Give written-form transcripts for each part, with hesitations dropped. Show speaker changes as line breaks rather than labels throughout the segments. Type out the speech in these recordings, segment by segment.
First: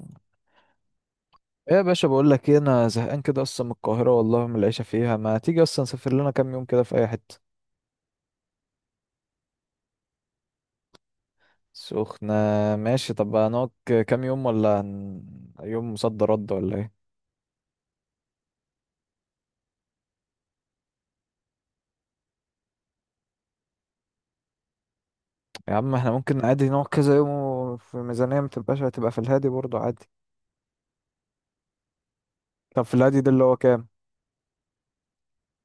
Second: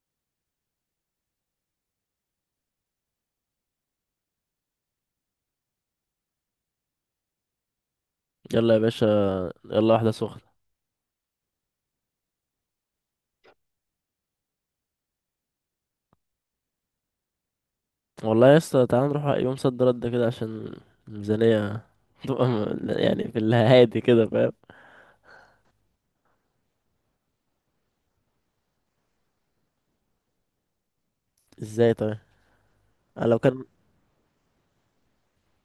ايه يا باشا، بقول لك ايه، انا زهقان كده اصلا من القاهره والله، من العيشه فيها. ما تيجي اصلا نسافر لنا كام يوم كده في اي حته؟
يلا يا باشا، يلا واحدة سخنة.
سخنه. ماشي. طب هنقعد كام يوم ولا يوم صد رد ولا ايه؟
والله يا اسطى تعالى نروح يوم صد رد كده عشان الميزانية تبقى يعني في الهادي كده، فاهم؟
يا عم، احنا ممكن عادي نقعد كذا يوم وفي ميزانيه ما تبقاش. هتبقى في الهادي برضه عادي.
ازاي طيب؟
طب في الهادي
أنا
ده
لو
اللي هو
كان
كام؟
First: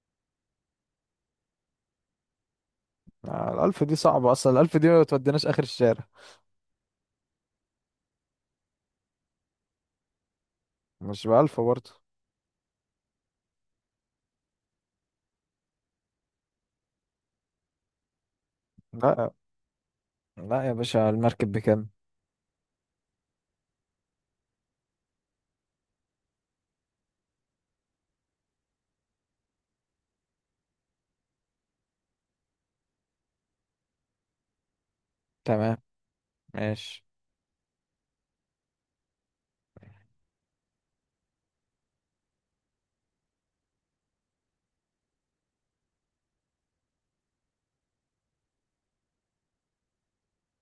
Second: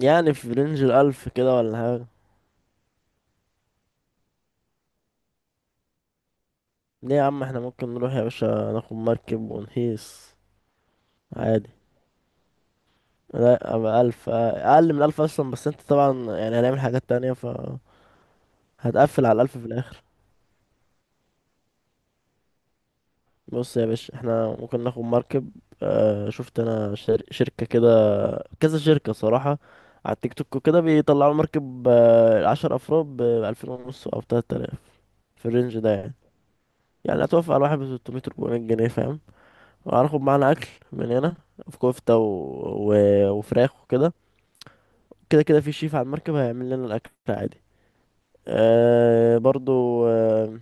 يعني في رينج الألف كده ولا حاجة.
الألف دي صعبة أصلا، الألف دي ما توديناش آخر الشارع.
ليه يا عم احنا ممكن نروح يا باشا ناخد مركب ونهيس
مش بألف
عادي.
برضه.
لا أبقى ألف، أقل من ألف أصلا، بس انت طبعا يعني هنعمل حاجات تانية، ف هتقفل
لا،
على الألف في الآخر.
لا يا باشا، المركب بكام؟
بص يا باشا احنا ممكن ناخد مركب. شفت انا شركة كده، كذا شركة صراحة على التيك توك وكده بيطلعوا مركب، عشر أفراد بألفين ونص أو تلات آلاف، في الرينج
تمام.
ده يعني.
ماشي.
يعني هتوافق على واحد بستمية أربعمية جنيه، فاهم؟ وهناخد معانا أكل من هنا، في كفتة و... وفراخ وكده. كده كده في شيف على المركب هيعمل لنا الأكل عادي. أه، برضو أه.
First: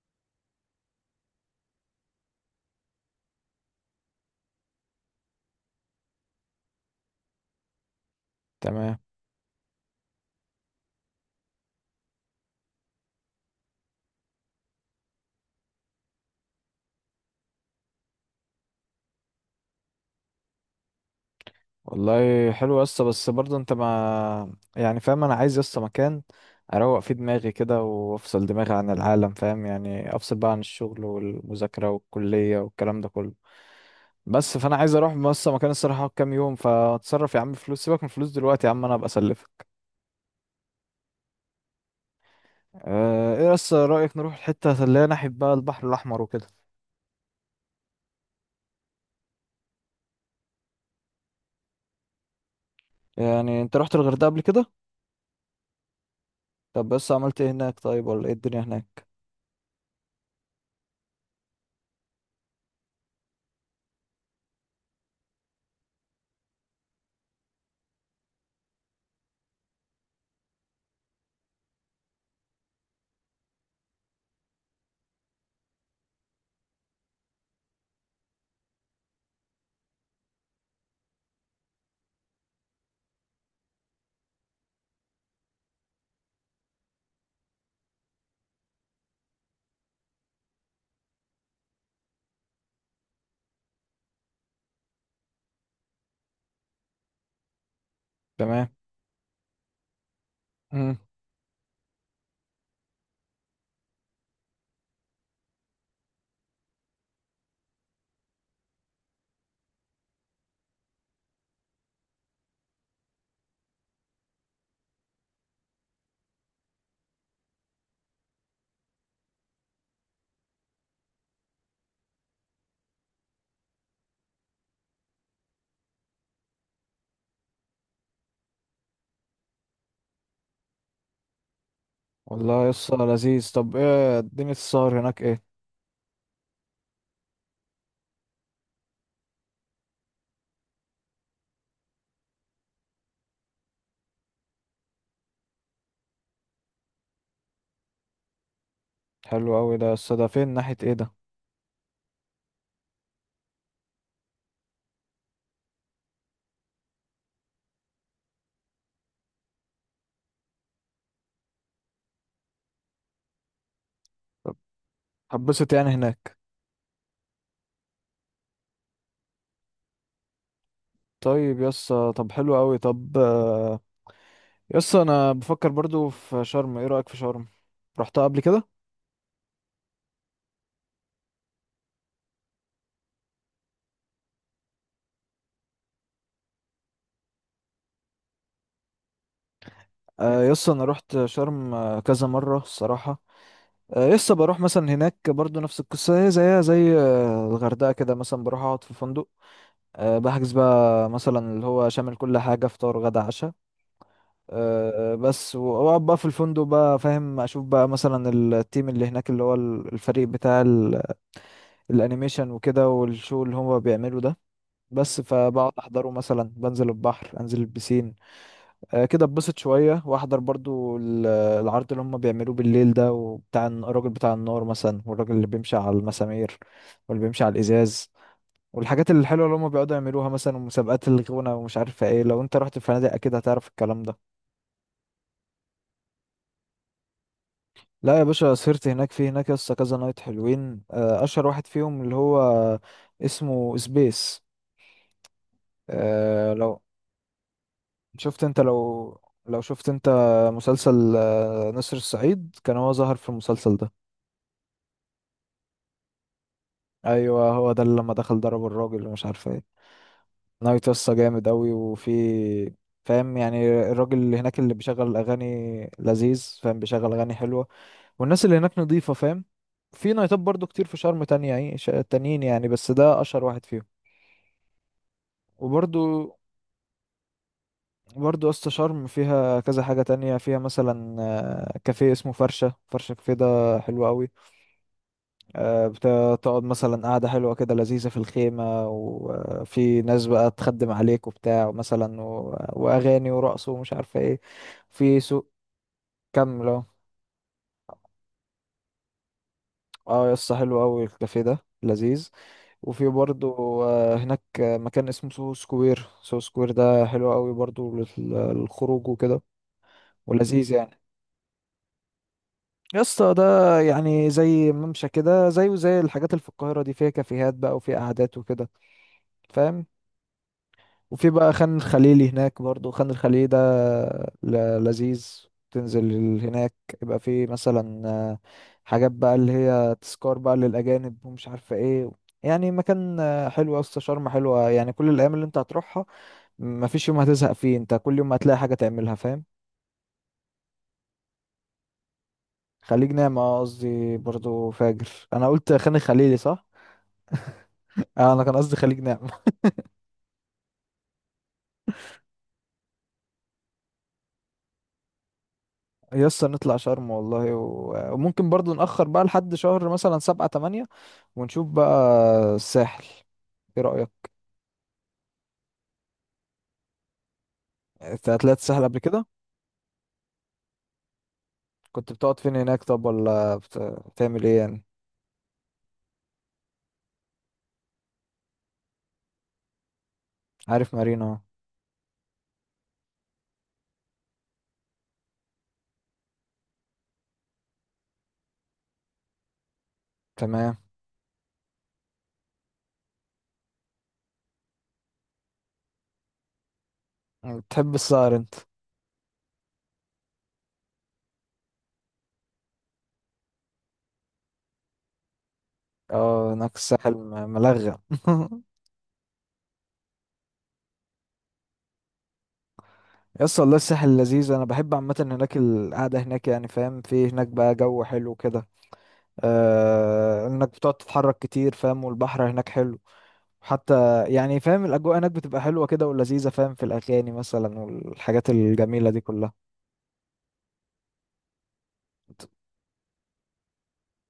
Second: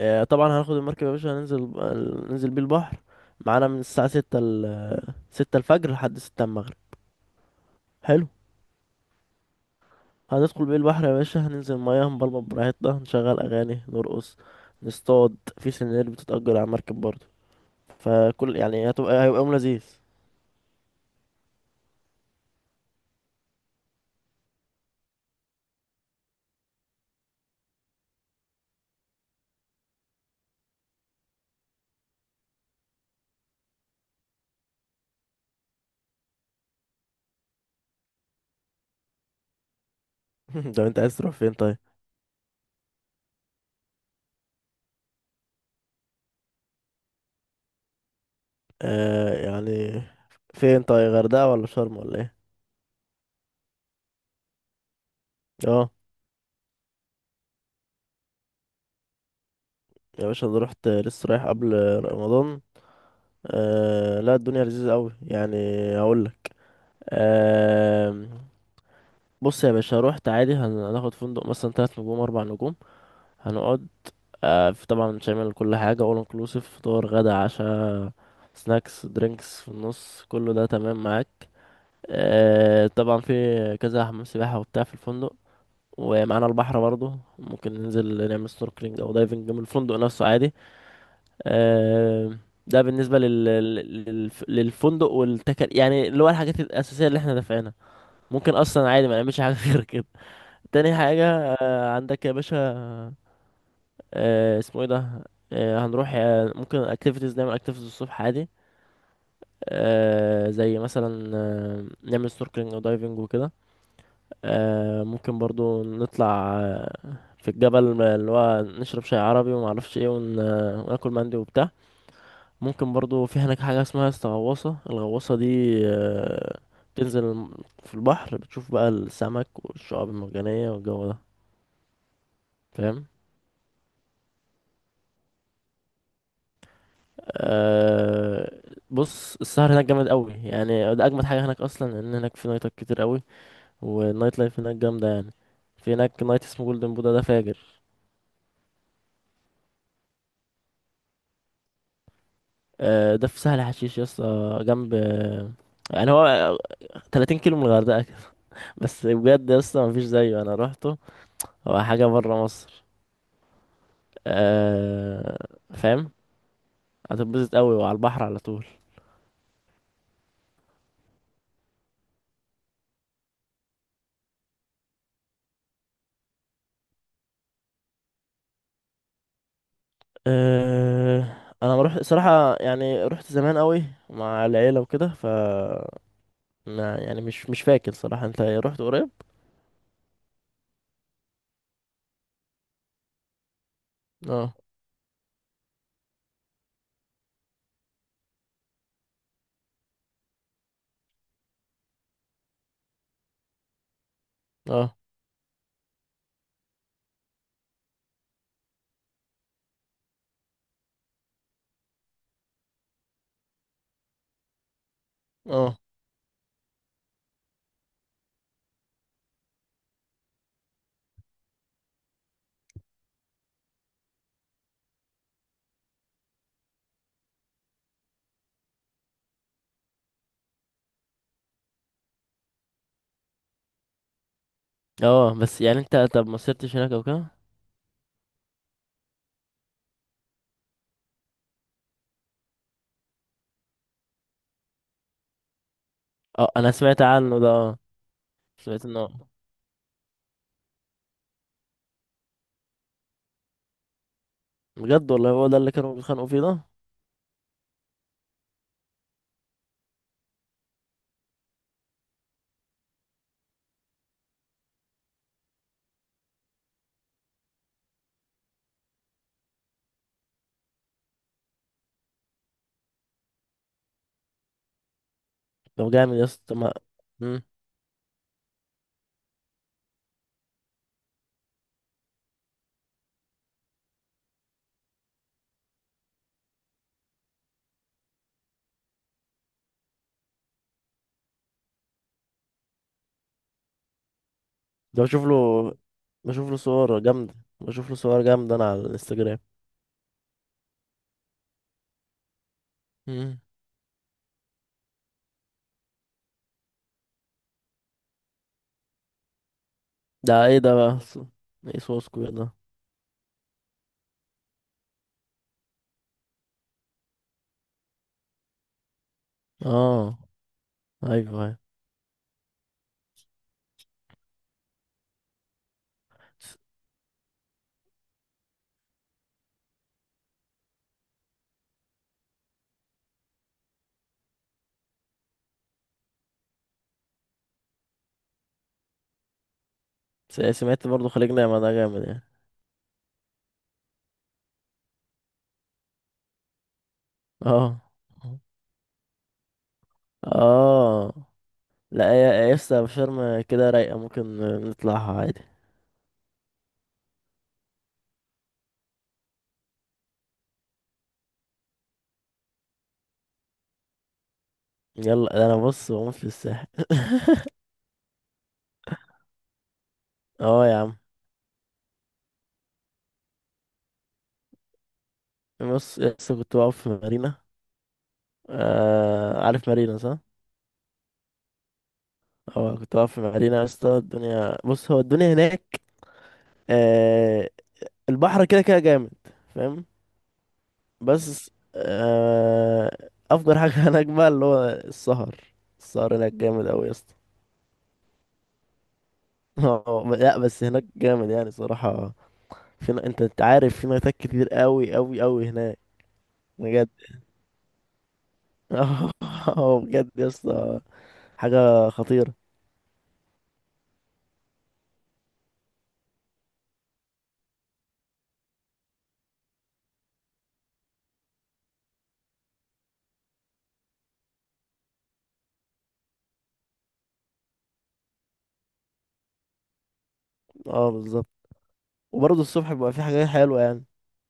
طبعا هناخد المركب يا باشا، ننزل بيه البحر، معانا من الساعة ستة ستة الفجر لحد ستة المغرب. حلو.
تمام.
هندخل بيه البحر يا باشا، هننزل مياه، هنبلبط براحتنا، هنشغل اغاني، نرقص، نصطاد في سنانير بتتأجر على مركب برضه. فكل يعني هيبقى يوم لذيذ.
والله حلو يا اسطى، بس برضه انت ما يعني فاهم، انا عايز يا اسطى مكان اروق فيه دماغي كده، وافصل دماغي عن العالم. فاهم يعني؟ افصل بقى عن الشغل والمذاكره والكليه والكلام ده كله. بس فانا عايز اروح بس مكان الصراحه، أقعد كام يوم. فاتصرف يا عم فلوس، سيبك من الفلوس دلوقتي يا عم، انا ابقى اسلفك.
طب انت عايز تروح فين طيب؟
اه، ايه بس رايك نروح الحته اللي هي ناحيه بقى البحر الاحمر وكده؟
يعني فين طيب، غردقة ولا شرم ولا ايه؟
يعني انت رحت الغردقه قبل كده؟
اه
طب بس عملت ايه هناك طيب، ولا ايه الدنيا هناك؟
يا باشا، انا رحت لسه رايح قبل رمضان. آه، لا الدنيا لذيذة قوي يعني. هقول لك. آه. بص يا باشا، رحت عادي، هناخد فندق مثلا تلات نجوم اربع نجوم، هنقعد. في طبعا شامل كل حاجة، all inclusive، فطار غدا عشاء، سناكس درينكس في النص، كله ده تمام معاك. طبعا في كذا حمام سباحة وبتاع في الفندق، ومعانا البحر برضه، ممكن ننزل نعمل سنوركلينج او دايفنج من الفندق نفسه عادي. آه، ده بالنسبة للفندق والتكل، يعني اللي هو الحاجات الأساسية اللي احنا دافعينها. ممكن
تمام.
أصلا عادي ما نعملش حاجة غير كده. تاني حاجة، عندك يا باشا، اسمه ايه ده، هنروح، ممكن اكتيفيتيز، نعمل اكتيفيتيز الصبح عادي. زي مثلا نعمل سنوركلينج ودايفنج وكده. ممكن برضو نطلع في الجبل، اللي هو نشرب شاي عربي وما اعرفش ايه، ون... آه، وناكل مندي وبتاع. ممكن برضو في هناك حاجة اسمها الغواصة دي، آه بتنزل في البحر، بتشوف بقى السمك والشعاب المرجانية والجو ده،
والله يسطا
فاهم؟
لذيذ. طب ايه الدنيا السهر هناك ايه؟
أه بص السهر هناك جامد قوي، يعني ده اجمد حاجه هناك اصلا، ان هناك في نايتات كتير قوي والنايت لايف هناك جامده يعني. في هناك نايت اسمه جولدن بودا، ده فاجر.
حلو قوي ده يسطا، ده فين؟ ناحية ايه ده؟
أه، ده في سهل حشيش يا اسطى، جنب، يعني هو 30 كيلو من الغردقه كده. بس بجد يا اسطى مفيش زيه، انا روحته، هو حاجه بره مصر.
طب
أه.
هتبسط يعني
فاهم؟
هناك؟
هتتبسط قوي وعلى البحر على طول.
طيب يسطا. طب حلو قوي. طب يسطا انا بفكر برضو في شرم، ايه رأيك في شرم؟ رحتها قبل كده؟
أه، انا ما رحت صراحه، يعني رحت زمان قوي مع العيله وكده، ف ما يعني مش فاكر صراحة، انت رحت قريب؟
يسطا انا رحت شرم كذا مرة الصراحة. يسطا
اه.
بروح مثلا هناك برضو نفس القصة، هي زيها زي الغردقة كده، مثلا بروح اقعد في فندق. بحجز بقى مثلا اللي هو شامل كل حاجة، فطار غدا عشاء.
اه.
بس واقعد بقى في الفندق بقى، فاهم؟ اشوف بقى مثلا التيم اللي هناك، اللي هو الفريق بتاع الانيميشن وكده، والشو اللي هما بيعملوا ده. بس فبقعد
اه.
احضره مثلا، بنزل البحر، انزل البسين. كده اتبسط شويه، واحضر برضو العرض اللي هما بيعملوه بالليل ده وبتاع، الراجل بتاع النار مثلا، والراجل اللي بيمشي على المسامير، واللي بيمشي على الازاز، والحاجات الحلوه اللي هما بيقعدوا يعملوها مثلا، ومسابقات الغنى، ومش عارفه ايه. لو انت رحت الفنادق اكيد هتعرف الكلام ده.
اه بس يعني انت، طب ما سرتش هناك او كده؟
لا يا باشا، سهرت هناك. في هناك لسه كذا نايت حلوين، اشهر واحد فيهم اللي هو اسمه سبيس.
اه،
أه،
انا
لو
سمعت عنه ده. اه،
شفت انت
سمعت
لو
انه.
لو شفت انت مسلسل نسر الصعيد، كان هو ظهر في المسلسل ده.
بجد، والله هو ده اللي كانوا بيتخانقوا فيه ده.
ايوه هو ده، اللي لما دخل ضرب الراجل ومش عارف ايه. نايت لسه جامد اوي، وفي، فاهم يعني؟ الراجل اللي هناك اللي بيشغل الاغاني لذيذ، فاهم؟ بيشغل اغاني حلوه، والناس اللي هناك نظيفه، فاهم؟ في نايتات برضو كتير في شرم تانية يعني، تانيين يعني، بس ده اشهر واحد فيهم.
طب
وبرضو،
جامد يا اسطى، ما. مم.
برضو اسطى شرم فيها كذا حاجة تانية، فيها مثلا كافيه اسمه فرشة فرشة، كافيه ده حلو قوي. آه، بتقعد مثلا قعدة حلوة كده، لذيذة في الخيمة، وفي ناس بقى تخدم عليك وبتاع مثلا، وأغاني ورقص، ومش عارفة ايه.
ده
في
بشوف له
سوق
بشوف له
كامل اهو.
صور جامدة، بشوف له صور جامدة انا على الانستجرام.
اه يا اسطى حلو قوي الكافيه ده، لذيذ. وفي
مم.
برضو هناك مكان اسمه سو سكوير، سو سكوير ده حلو قوي برضو للخروج وكده،
ده ايه
ولذيذ
ده بقى،
يعني.
ايه سوسكو ده؟
يا اسطى ده يعني زي ممشى كده، زيه زي الحاجات اللي في القاهرة دي، فيها كافيهات بقى، وفيها قعدات وكده، فاهم؟
اه.
وفي
ايوه
بقى
ايوه،
خان الخليلي هناك برضو، خان الخليلي ده لذيذ. تنزل هناك يبقى في مثلا حاجات بقى اللي هي تذكار بقى للأجانب، ومش عارفة ايه. يعني مكان حلو يا اسطى، شرم حلوة يعني. كل الأيام اللي انت هتروحها، مفيش يوم هتزهق فيه، انت كل يوم هتلاقي حاجة تعملها، فاهم؟
سمعت برضه خليج نعمة ده جامد يعني.
خليج نعمة قصدي، برضو فاجر. انا قلت خان الخليلي، صح؟
اه.
انا كان قصدي خليج نعمة.
اه، لا يا يسطا شرم كده رايقة، ممكن نطلعها عادي.
يسطا نطلع شرم والله، وممكن برضو نأخر بقى لحد شهر مثلا 7 أو 8، ونشوف بقى الساحل، ايه رأيك؟
يلا، ده انا بص بموت في الساحل.
انت طلعت الساحل قبل كده؟
اه يا عم.
كنت بتقعد فين هناك طب، ولا بتعمل ايه يعني؟
بص يسطا، كنت واقف في مارينا. عارف مارينا، صح؟
عارف مارينا أهو.
اه، كنت واقف في مارينا يسطا، الدنيا، بص هو الدنيا هناك، آه البحر كده كده جامد، فاهم؟
تمام.
بس افجر حاجة هناك بقى اللي هو السهر. السهر هناك جامد اوي يسطا.
بتحب السهر انت؟
اه، لا بس هناك جامد يعني صراحة، في انت عارف، في نايتات كتير قوي قوي قوي هناك.
اه، هناك
بجد.
الساحل ملغم.
اه، بجد يا اسطى، حاجه خطيره.
يس والله الساحل لذيذ، انا بحب عامه هناك، القعده هناك يعني فاهم، في هناك بقى جو حلو كده، آه، انك بتقعد تتحرك كتير فاهم، والبحر هناك حلو حتى يعني، فاهم؟ الأجواء هناك بتبقى حلوة كده ولذيذة، فاهم؟ في الأغاني مثلا، والحاجات الجميلة دي كلها.
اه، بالظبط، وبرضه الصبح بيبقى في حاجات حلوه يعني.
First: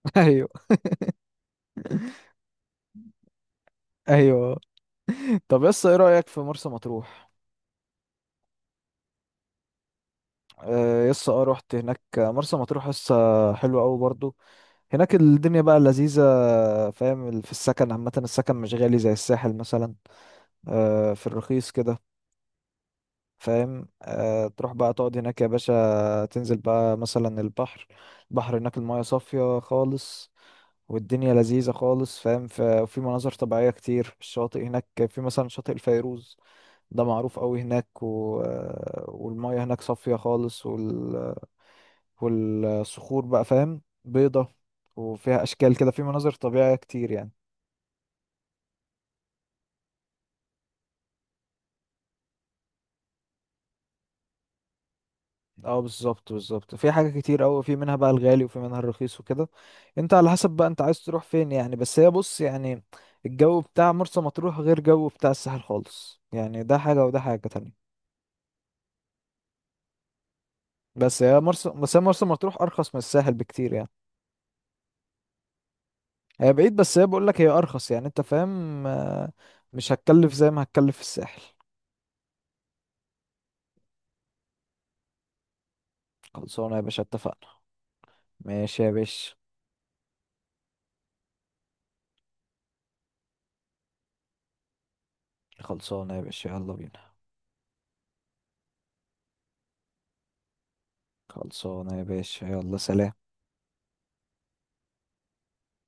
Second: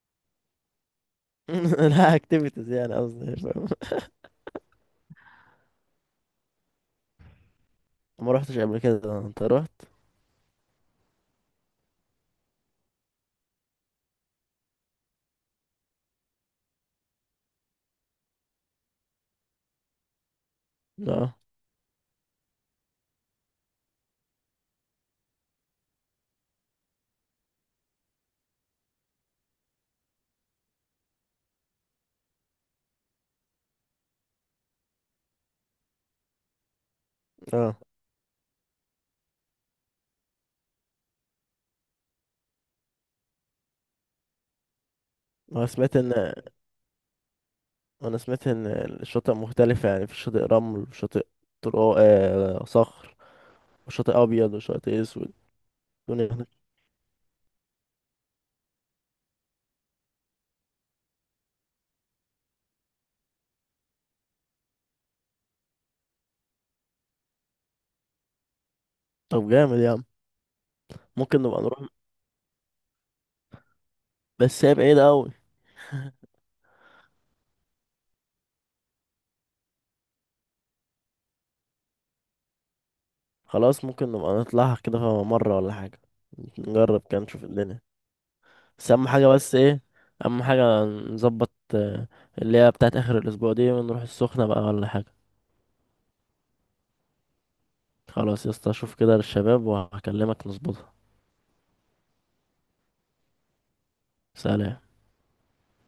أيوه.
لا اكتيفيتيز يعني قصدي، فاهم؟
أيوه. طب يس، إيه رأيك في مرسى مطروح؟
ما روحتش قبل كده، انت رحت؟
يس اه رحت هناك مرسى مطروح، يس حلوة أوي برضو. هناك الدنيا بقى لذيذة، فاهم في السكن عامة؟ السكن مش غالي زي الساحل مثلا، في
اه.
الرخيص كده، فاهم؟ تروح بقى تقعد هناك يا باشا، تنزل بقى مثلا البحر. البحر هناك المايه صافية خالص، والدنيا لذيذة خالص، فاهم؟ وفي مناظر طبيعية كتير. الشاطئ هناك في مثلا شاطئ الفيروز، ده معروف قوي
اه،
هناك، والمية هناك صافية خالص، والصخور بقى فاهم بيضة، وفيها
انا
أشكال كده،
سمعت
في
ان
مناظر طبيعية كتير يعني.
انا سمعت ان الشواطئ مختلفه، يعني في شاطئ رمل وشاطئ صخر، وشاطئ ابيض وشاطئ اسود.
اه بالظبط،
الدنيا هناك-
بالظبط، في حاجة كتير قوي، في منها بقى الغالي، وفي منها الرخيص وكده. انت على حسب بقى انت عايز تروح فين يعني. بس هي بص يعني، الجو بتاع مرسى مطروح غير جو بتاع الساحل خالص يعني، ده حاجة وده حاجة تانية.
طب جامد يا عم، ممكن نبقى نروح،
بس هي مرسى مطروح ارخص من الساحل بكتير يعني.
بس هي بعيدة أوي.
هي بعيد، بس هي بقول لك هي ارخص يعني، انت فاهم؟ مش هتكلف زي ما هتكلف في الساحل.
خلاص، ممكن نبقى نطلعها كده مرة ولا حاجة،
خلصانه يا باشا،
نجرب كده نشوف
اتفقنا.
الدنيا.
ماشي
بس
يا
أهم حاجة،
باشا.
بس ايه، أهم حاجة نظبط اللي هي بتاعت آخر الأسبوع دي، ونروح السخنة بقى ولا حاجة.
خلصانه يا باشا، يلا بينا.
خلاص يا اسطى، أشوف كده للشباب وهكلمك نظبطها.
خلصانه يا باشا، يلا سلام.
سلام.